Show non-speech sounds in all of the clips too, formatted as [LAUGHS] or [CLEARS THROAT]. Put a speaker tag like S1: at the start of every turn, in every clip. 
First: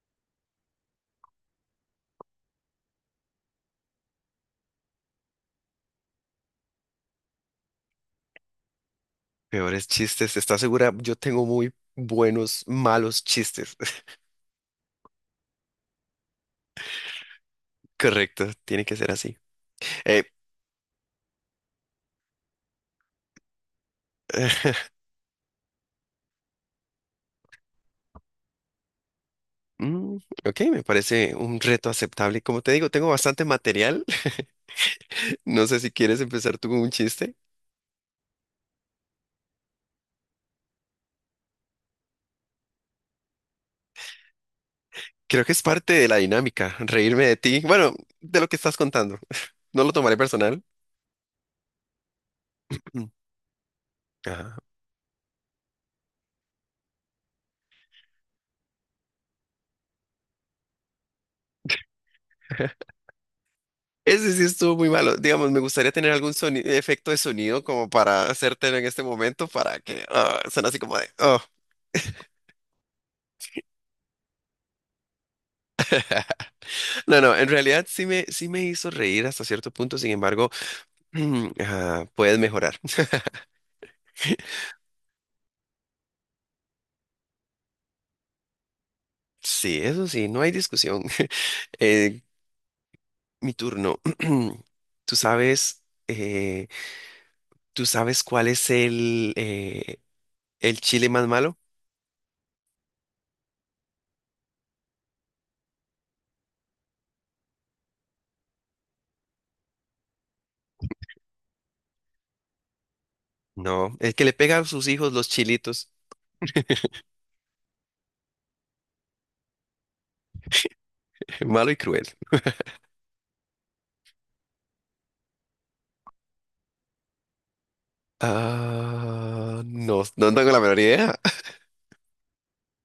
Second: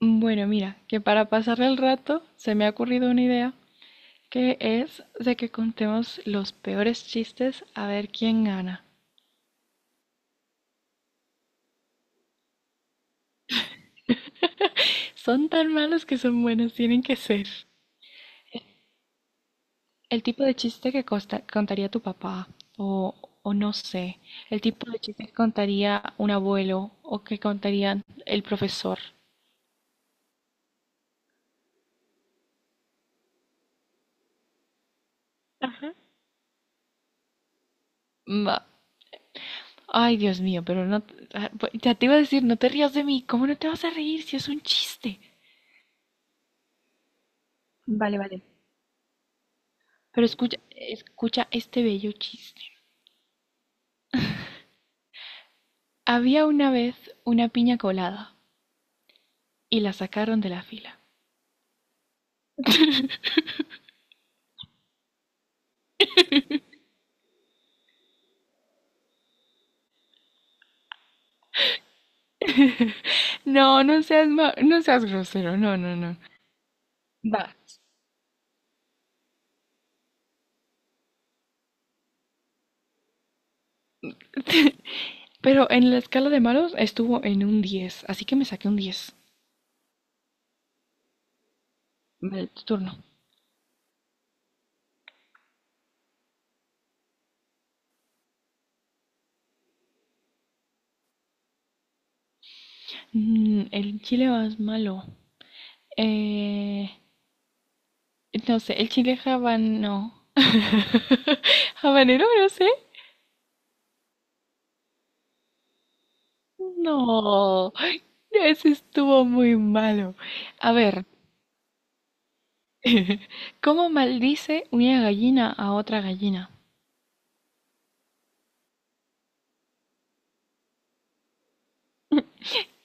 S1: Bueno, mira, que para pasar el rato se me ha ocurrido una idea, que es de que contemos los peores chistes a ver quién gana.
S2: Peores chistes, ¿estás segura? Yo tengo muy buenos, malos chistes. [LAUGHS]
S1: Son tan malos que son buenos, tienen que ser.
S2: Correcto, tiene que ser así.
S1: El
S2: Eh,
S1: tipo de chiste que contaría tu papá, o, o no sé, el
S2: [SIGHS]
S1: tipo de chiste que contaría un abuelo, o que contaría el profesor.
S2: mm, ok, me parece un reto aceptable. Como te digo, tengo bastante material. [LAUGHS] No sé si
S1: Ajá.
S2: quieres empezar tú con un chiste.
S1: Ma- Ay, Dios mío, pero no... Ya te iba a decir, no te rías de mí, ¿cómo no te vas a reír si es un chiste?
S2: Creo que es parte de la dinámica, reírme de ti. Bueno,
S1: Vale,
S2: de
S1: vale.
S2: lo que estás contando. [LAUGHS] No lo tomaré
S1: Pero escucha,
S2: personal.
S1: escucha este bello chiste.
S2: Mm. Ajá.
S1: Había una vez una piña colada y la sacaron de la fila.
S2: [LAUGHS] Ese sí estuvo muy malo. Digamos, me gustaría tener algún efecto de sonido como para hacértelo en este momento para que suene así como de "Ah".
S1: No, no seas grosero, no, no, no.
S2: No, no, en
S1: Va.
S2: realidad sí me hizo reír hasta cierto punto, sin embargo, [CLEARS THROAT] puedes mejorar. [LAUGHS]
S1: Pero en la escala de malos estuvo en un 10, así que me saqué un 10.
S2: Sí, eso sí, no hay discusión. [LAUGHS] Eh,
S1: Vale, tu turno.
S2: mi turno. [CLEARS THROAT] Tú sabes, eh, ¿tú sabes cuál es el chile más malo?
S1: Mm, el chile más malo. Eh, no sé, el chile habano. ¿Habanero? No sé.
S2: No, el que le pega a sus hijos los chilitos.
S1: No, ese estuvo muy malo. A ver.
S2: [LAUGHS] Malo y cruel.
S1: [LAUGHS] ¿Cómo maldice una gallina a otra gallina?
S2: Ah, no, no tengo la menor idea. [LAUGHS]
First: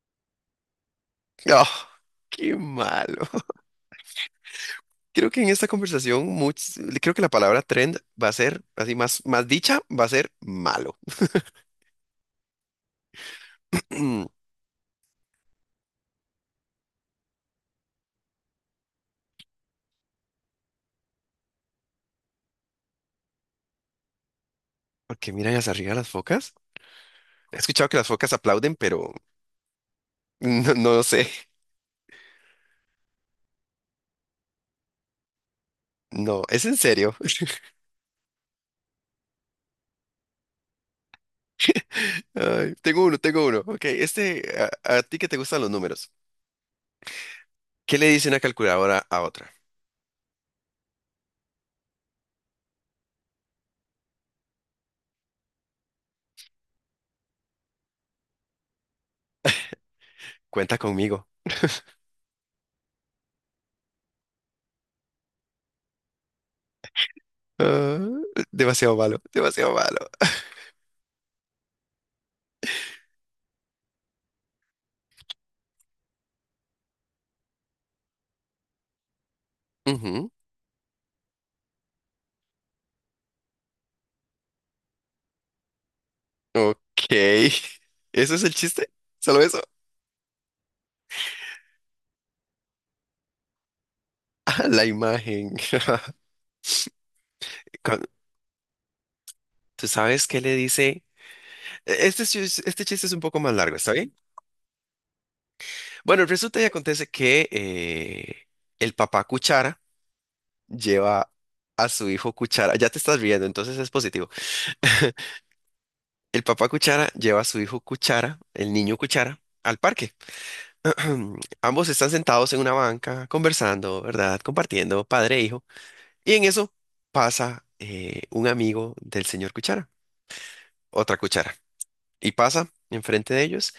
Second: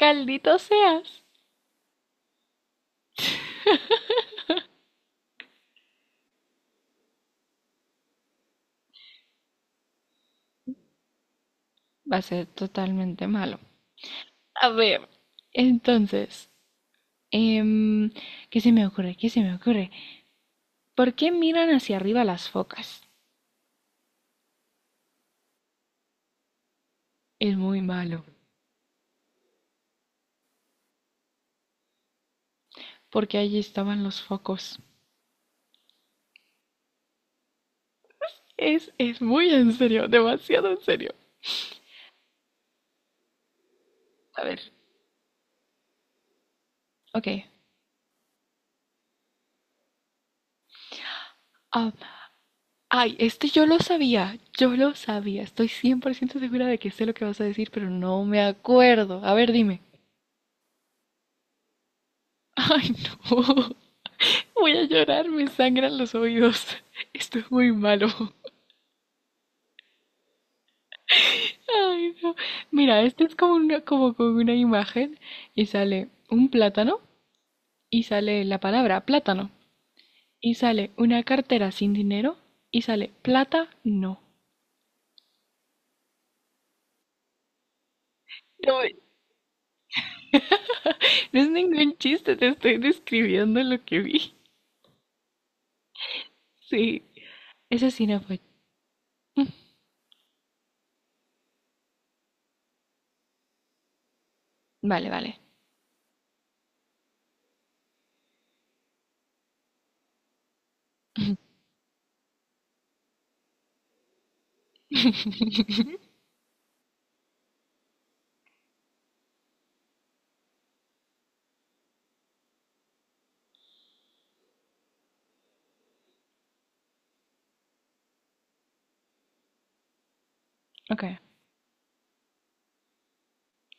S1: ¡Caldito seas!
S2: Oh, qué malo. Creo que en esta conversación, creo que la palabra trend va a ser, más dicha, va a ser malo.
S1: Va a ser totalmente malo.
S2: [CLEARS THROAT]
S1: A ver, entonces, em, ¿qué se me ocurre? ¿Qué se me ocurre? ¿Por qué miran hacia arriba las focas?
S2: Porque miran hacia arriba las focas. He
S1: Es muy
S2: escuchado que las
S1: malo,
S2: focas aplauden, pero [LAUGHS] no, no lo sé.
S1: porque allí estaban los focos.
S2: No, es en serio.
S1: Es muy en serio, demasiado en serio.
S2: [LAUGHS] Ay, tengo uno, tengo uno. Ok,
S1: A ver,
S2: a ti que te gustan los números.
S1: ok.
S2: ¿Qué le dice una calculadora a otra?
S1: Ah, ay, este yo lo sabía, yo lo sabía. Estoy 100% segura de que sé lo que vas a decir, pero no me acuerdo. A ver, dime.
S2: Cuenta conmigo.
S1: [LAUGHS] Ay, no. Voy a llorar, me sangran los oídos. Esto es muy
S2: Ah,
S1: malo.
S2: demasiado malo, demasiado malo.
S1: Ay, no. Mira, este es como una, como con una imagen y sale un plátano y sale la palabra plátano
S2: Ujú.
S1: y sale una cartera sin dinero y sale plata no.
S2: Ok. [LAUGHS] ¿Eso es el
S1: No,
S2: chiste? ¿Solo eso? [LAUGHS]
S1: no es ningún chiste, te estoy describiendo lo que vi.
S2: Ah, la imagen.
S1: Sí,
S2: [LAUGHS]
S1: ese
S2: Cuan-
S1: sí no fue. Mm,
S2: ¿Tú sabes qué le dice? Este, este chiste es un poco más largo, ¿está bien?
S1: Vale, vale.
S2: Bueno, resulta y acontece que el papá Cuchara lleva a su hijo Cuchara. Ya te estás riendo, entonces es positivo. [LAUGHS] El papá Cuchara lleva a su hijo Cuchara, el niño Cuchara, al parque. [CLEARS THROAT] Ambos están sentados en una banca, conversando, ¿verdad? Compartiendo, padre e hijo. Y en eso pasa un amigo del señor Cuchara,
S1: Ok.
S2: otra Cuchara, y pasa enfrente de ellos.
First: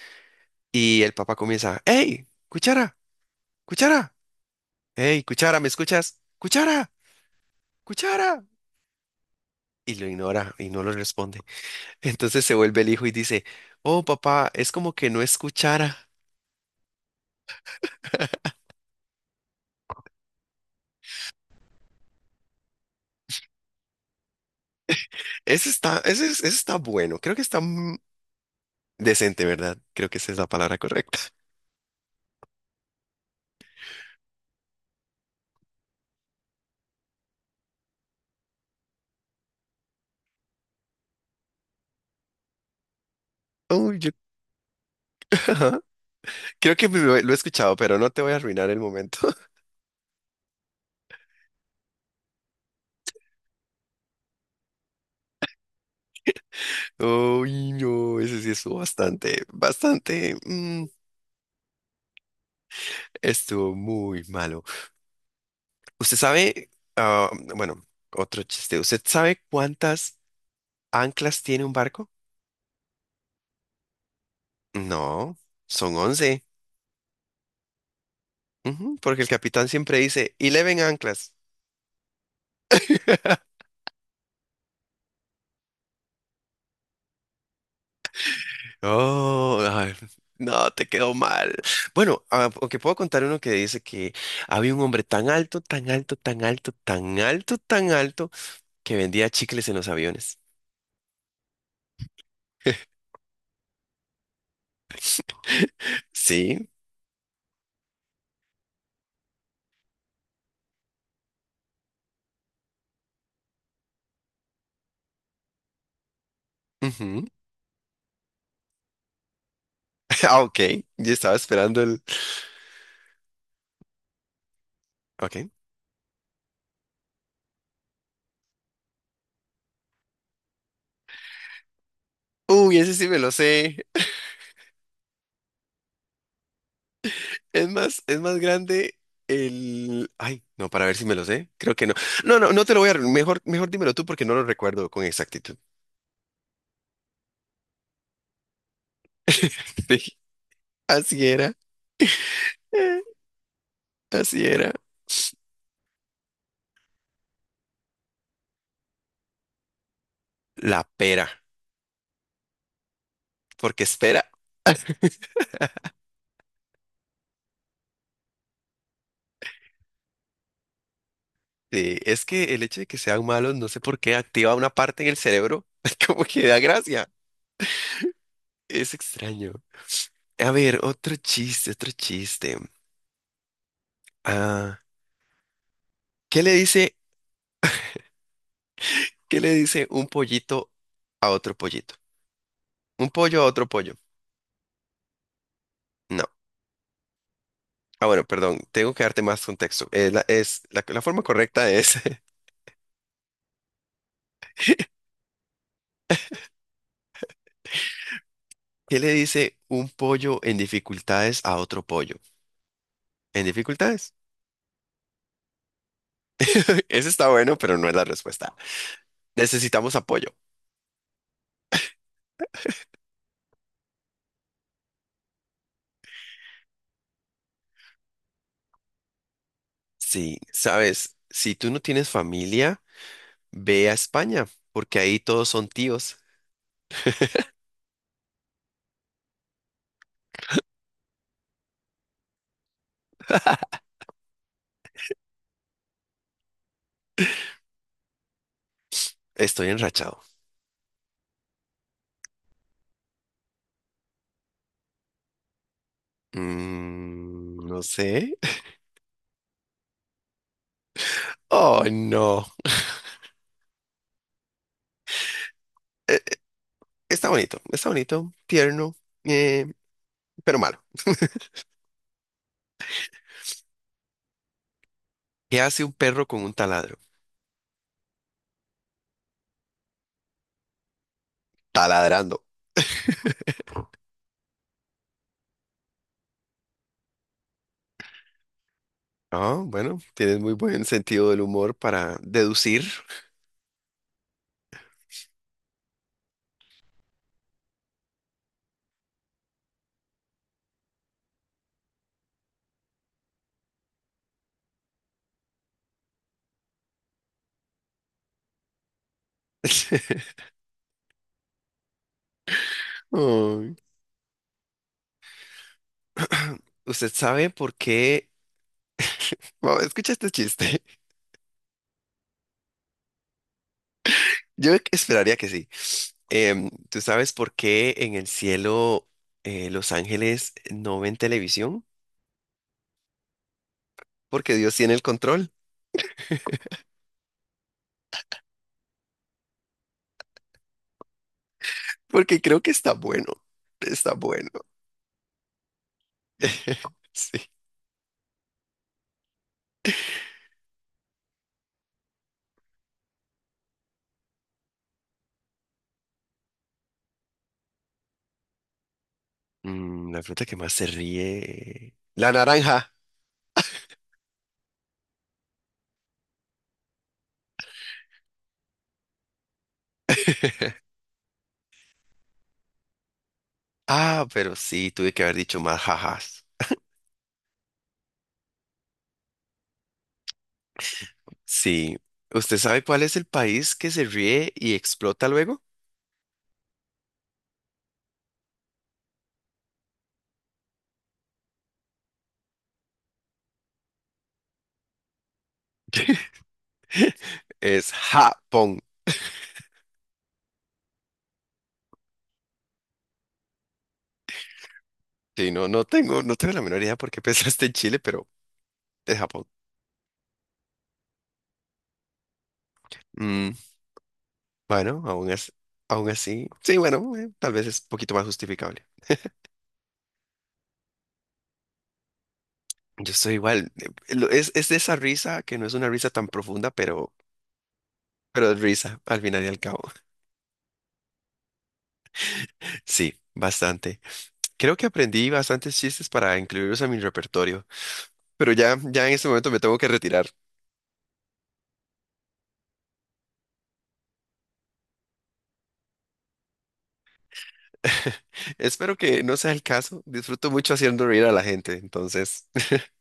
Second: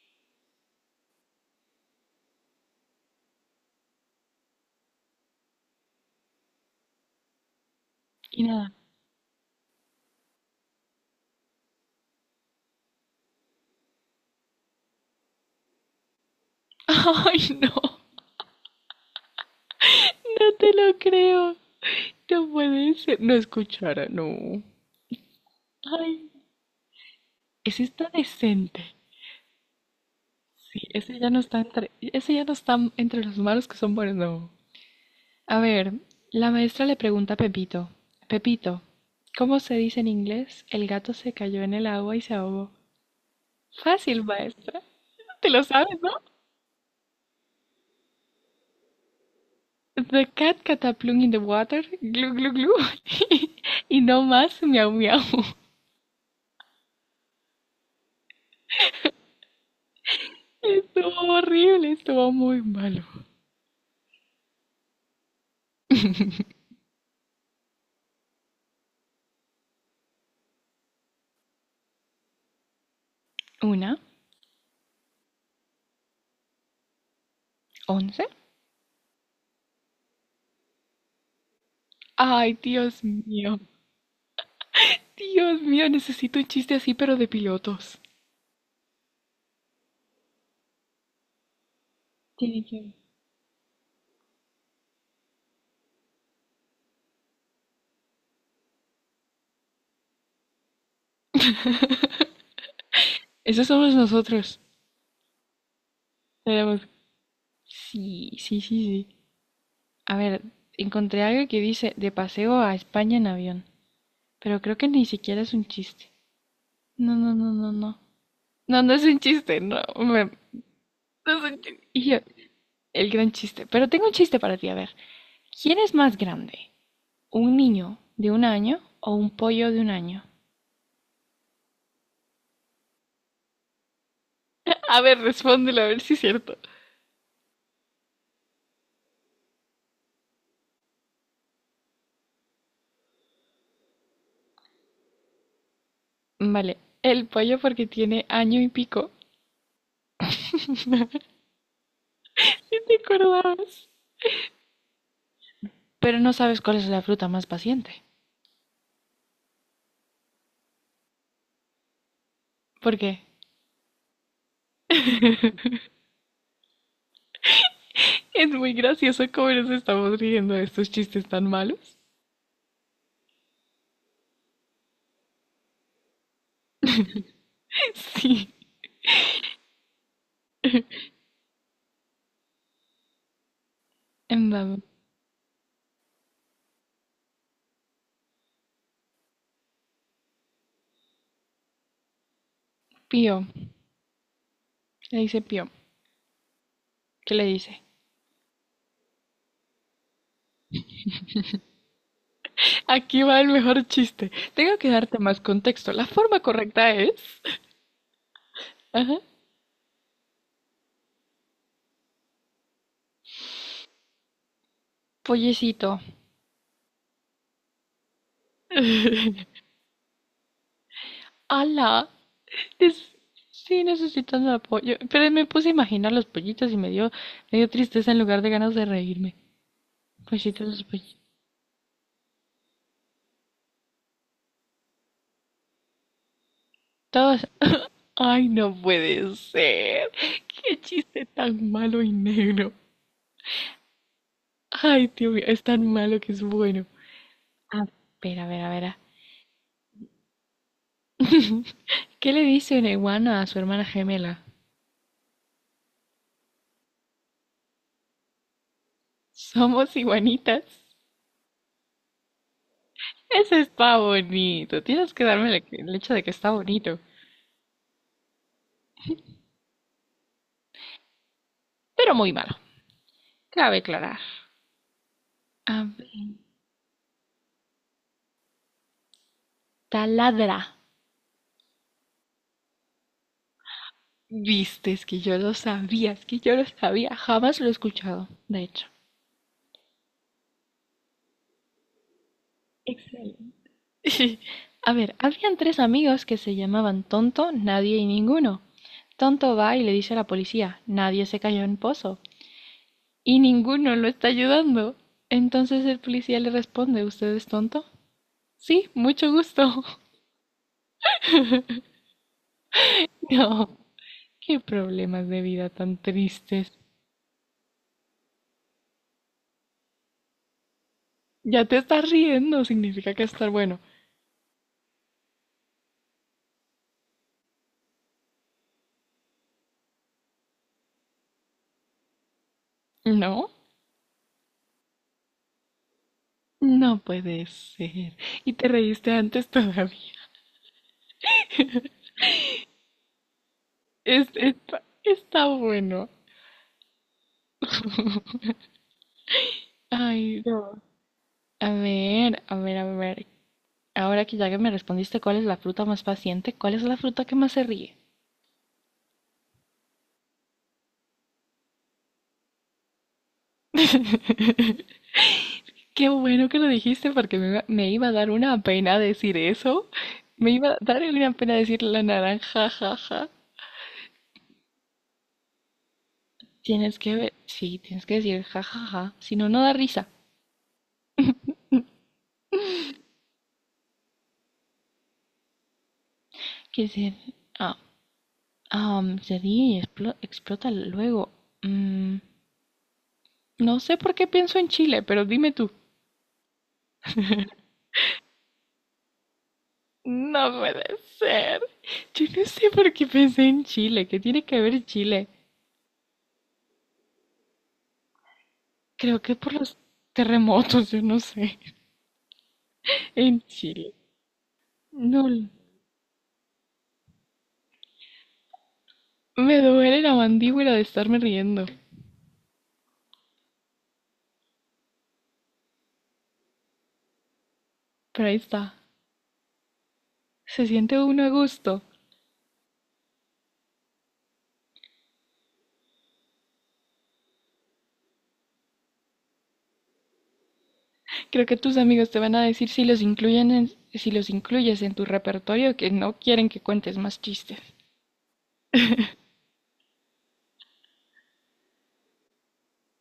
S2: Y el papá comienza, ¡Ey! ¡Cuchara! ¡Cuchara! ¡Ey! ¡Cuchara! ¿Me escuchas? ¡Cuchara! ¡Cuchara!
S1: Y nada.
S2: Y lo ignora y no lo responde. [LAUGHS] Entonces se vuelve el hijo y dice, Oh, papá, es como que no escuchara.
S1: [LAUGHS] Ay, no, no te lo creo. No puede ser. No es cuchara, no. Ay,
S2: Ese está bueno. Creo que está
S1: ese está decente.
S2: decente, ¿verdad? Creo que esa es la palabra
S1: Sí,
S2: correcta.
S1: ese ya no está entre los malos que son buenos, no. A
S2: [LAUGHS]
S1: ver, la maestra le pregunta a Pepito. Pepito, ¿cómo se dice en inglés? El gato se cayó en el agua y se ahogó.
S2: Uy, yo-
S1: Fácil, maestra.
S2: [LAUGHS]
S1: Te lo
S2: ajá.
S1: sabes, ¿no?
S2: Lo he escuchado, pero no te voy a arruinar el momento.
S1: The cat cataplum in the water, glu glu glu. [LAUGHS] Y no más, miau miau.
S2: Uy, no, ese sí estuvo bastante, bastante,
S1: Estuvo horrible, estuvo muy malo.
S2: estuvo muy malo. Usted sabe, ah, bueno, otro chiste, ¿usted sabe cuántas anclas tiene un barco?
S1: Una,
S2: No, son once.
S1: 11.
S2: Ujú, porque el capitán siempre dice, eleven anclas.
S1: Ay, Dios mío.
S2: [LAUGHS]
S1: Dios mío, necesito un chiste así, pero de pilotos.
S2: Oh, ay, no, te quedó mal. Bueno,
S1: Tiene
S2: aunque
S1: que...
S2: puedo contar uno que dice que había un hombre tan alto, tan alto, tan alto, tan alto, tan alto, que vendía chicles en los aviones.
S1: Esos somos nosotros.
S2: [LAUGHS] Sí,
S1: Tenemos... Sí, sí, sí, sí. A ver, encontré algo que dice de paseo a España en avión. Pero creo que ni siquiera es un chiste. No,
S2: Ujú. [LAUGHS]
S1: no, no, no, no. No, no es un chiste, no. me-
S2: Ah, ok. Yo estaba
S1: no es un
S2: esperando
S1: chiste.
S2: el.
S1: Y yo, el gran chiste. Pero tengo un chiste para ti, a ver.
S2: Ok.
S1: ¿Quién es más grande? ¿Un niño de 1 año o un pollo de 1 año?
S2: Uy, ese sí me lo sé.
S1: A ver, respóndelo, a ver si es cierto.
S2: Es más grande el. Ay, no, para ver si me lo sé. Creo que no. No, no, no te lo voy a. Mejor, mejor dímelo tú porque no lo recuerdo con exactitud.
S1: Vale, el pollo porque tiene año y pico.
S2: [LAUGHS] Así
S1: [LAUGHS]
S2: era.
S1: ¿Sí te
S2: eh,
S1: acordabas?
S2: Así era.
S1: Pero no sabes cuál es la fruta más paciente.
S2: La pera.
S1: ¿Por qué?
S2: Porque espera. [LAUGHS]
S1: Es muy gracioso cómo nos estamos riendo de estos chistes tan malos.
S2: Sí, es que el hecho de que sean malos, no sé por qué, activa una parte en el cerebro, [LAUGHS] como que da gracia.
S1: [LAUGHS] Sí.
S2: Es extraño. A ver, otro chiste, otro chiste.
S1: En dado.
S2: Ah, ¿Qué le dice, ¿qué le dice un pollito a otro pollito? Un pollo a
S1: Pío.
S2: otro pollo.
S1: Le dice Pío.
S2: No.
S1: ¿Qué le dice?
S2: Ah, bueno, perdón, tengo que darte más contexto. La forma correcta es,
S1: Aquí va el mejor chiste. Tengo que darte más contexto. La forma correcta es...
S2: [LAUGHS] ¿qué le
S1: Ajá.
S2: dice un pollo en dificultades a otro pollo? ¿En dificultades?
S1: Pollecito.
S2: [LAUGHS] Ese está bueno, pero no es la respuesta. Necesitamos apoyo.
S1: Ala. Es- Sí, necesitas apoyo. Pero me puse a imaginar los pollitos y me dio, tristeza en lugar de ganas de reírme.
S2: Sí,
S1: Pollitos,
S2: sabes, si tú no tienes familia, ve a España, porque ahí todos son tíos.
S1: pollitos. Ay, no puede ser. Qué chiste tan malo y negro. Ay, tío mío, es tan malo que es bueno. A ver, a ver, a ver.
S2: Estoy enrachado.
S1: ¿Qué le dice una iguana a su hermana gemela?
S2: Mm, no sé. [LAUGHS]
S1: Somos iguanitas.
S2: Oh, no.
S1: Ese está bonito. Tienes que darme el hecho
S2: Eh,
S1: de que está bonito.
S2: Está bonito, tierno, eh, pero malo.
S1: Pero muy malo. Cabe aclarar.
S2: ¿Qué hace
S1: A
S2: un
S1: ver.
S2: perro con un taladro?
S1: Taladra.
S2: Taladrando.
S1: Viste, es que yo lo sabía, es que yo lo sabía. Jamás lo he escuchado, de hecho.
S2: Ah, bueno, tienes muy buen sentido del humor para deducir.
S1: Excelente. [LAUGHS] A ver, habían tres amigos que se llamaban Tonto, Nadie y Ninguno. Tonto va y le dice a la policía, Nadie se cayó en pozo y ninguno lo está ayudando. Entonces el policía le responde, ¿usted es tonto? Sí, mucho gusto. [LAUGHS]
S2: [LAUGHS]
S1: No,
S2: Ay,
S1: qué problemas de vida tan tristes.
S2: ¿Usted sabe por qué? Bueno, escucha este chiste.
S1: Ya te estás riendo, significa que estar bueno.
S2: [LAUGHS] Yo esperaría que sí. Em, ¿tú sabes por qué en el cielo los ángeles no ven televisión?
S1: No,
S2: Porque Dios tiene el control.
S1: no puede ser. Y te reíste antes todavía.
S2: Porque creo que está bueno. Está
S1: Es,
S2: bueno.
S1: está, está bueno.
S2: [LAUGHS] Sí.
S1: Ay, no. A ver, a ver, a ver. Ahora que ya que me respondiste cuál es la fruta más paciente, ¿cuál es la fruta que más se ríe?
S2: Mm, la fruta que más se ríe. La naranja.
S1: Qué bueno que lo dijiste porque me iba a dar una pena decir eso. Me iba a dar una pena decir la naranja, jaja.
S2: Ah, pero sí, tuve que haber dicho más jajas.
S1: Tienes que ver, sí, tienes que decir jajaja, si no, no da risa.
S2: Sí. ¿Usted sabe cuál es el país que se ríe y explota luego?
S1: Que se, ah, ah, se ríe y explota luego. Mm, no sé por qué pienso en Chile, pero dime tú.
S2: [LAUGHS] Es Japón.
S1: No puede ser. Yo no sé por qué pensé en Chile. ¿Qué tiene que ver Chile?
S2: Sí, no, no tengo, no tengo la menor idea por qué pensaste en Chile, pero es
S1: Creo que
S2: Japón.
S1: por los terremotos, yo no sé. En
S2: Mm,
S1: Chile.
S2: bueno,
S1: No,
S2: aún así. Sí, bueno, tal vez es un poquito más justificable.
S1: me duele la mandíbula de estarme riendo.
S2: Yo soy igual. Es de esa risa que no es una risa tan profunda,
S1: Pero ahí
S2: pero es
S1: está.
S2: risa al final y al cabo.
S1: Se siente uno a gusto.
S2: [LAUGHS] Sí, bastante. Creo que aprendí bastantes chistes para incluirlos a mi repertorio, pero ya en este momento me tengo que retirar.
S1: Creo que tus amigos te van a decir si si los incluyes en tu repertorio que no quieren que cuentes más chistes.
S2: [LAUGHS] Espero que no sea el caso. Disfruto mucho haciendo reír a la gente, entonces. [LAUGHS]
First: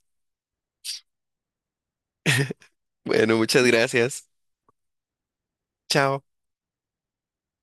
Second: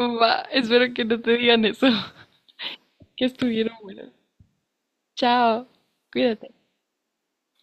S1: Va, espero que no te digan eso. [LAUGHS] Que
S2: Bueno, muchas
S1: estuvieron buenos.
S2: gracias.
S1: Chao.
S2: Chao.
S1: Cuídate.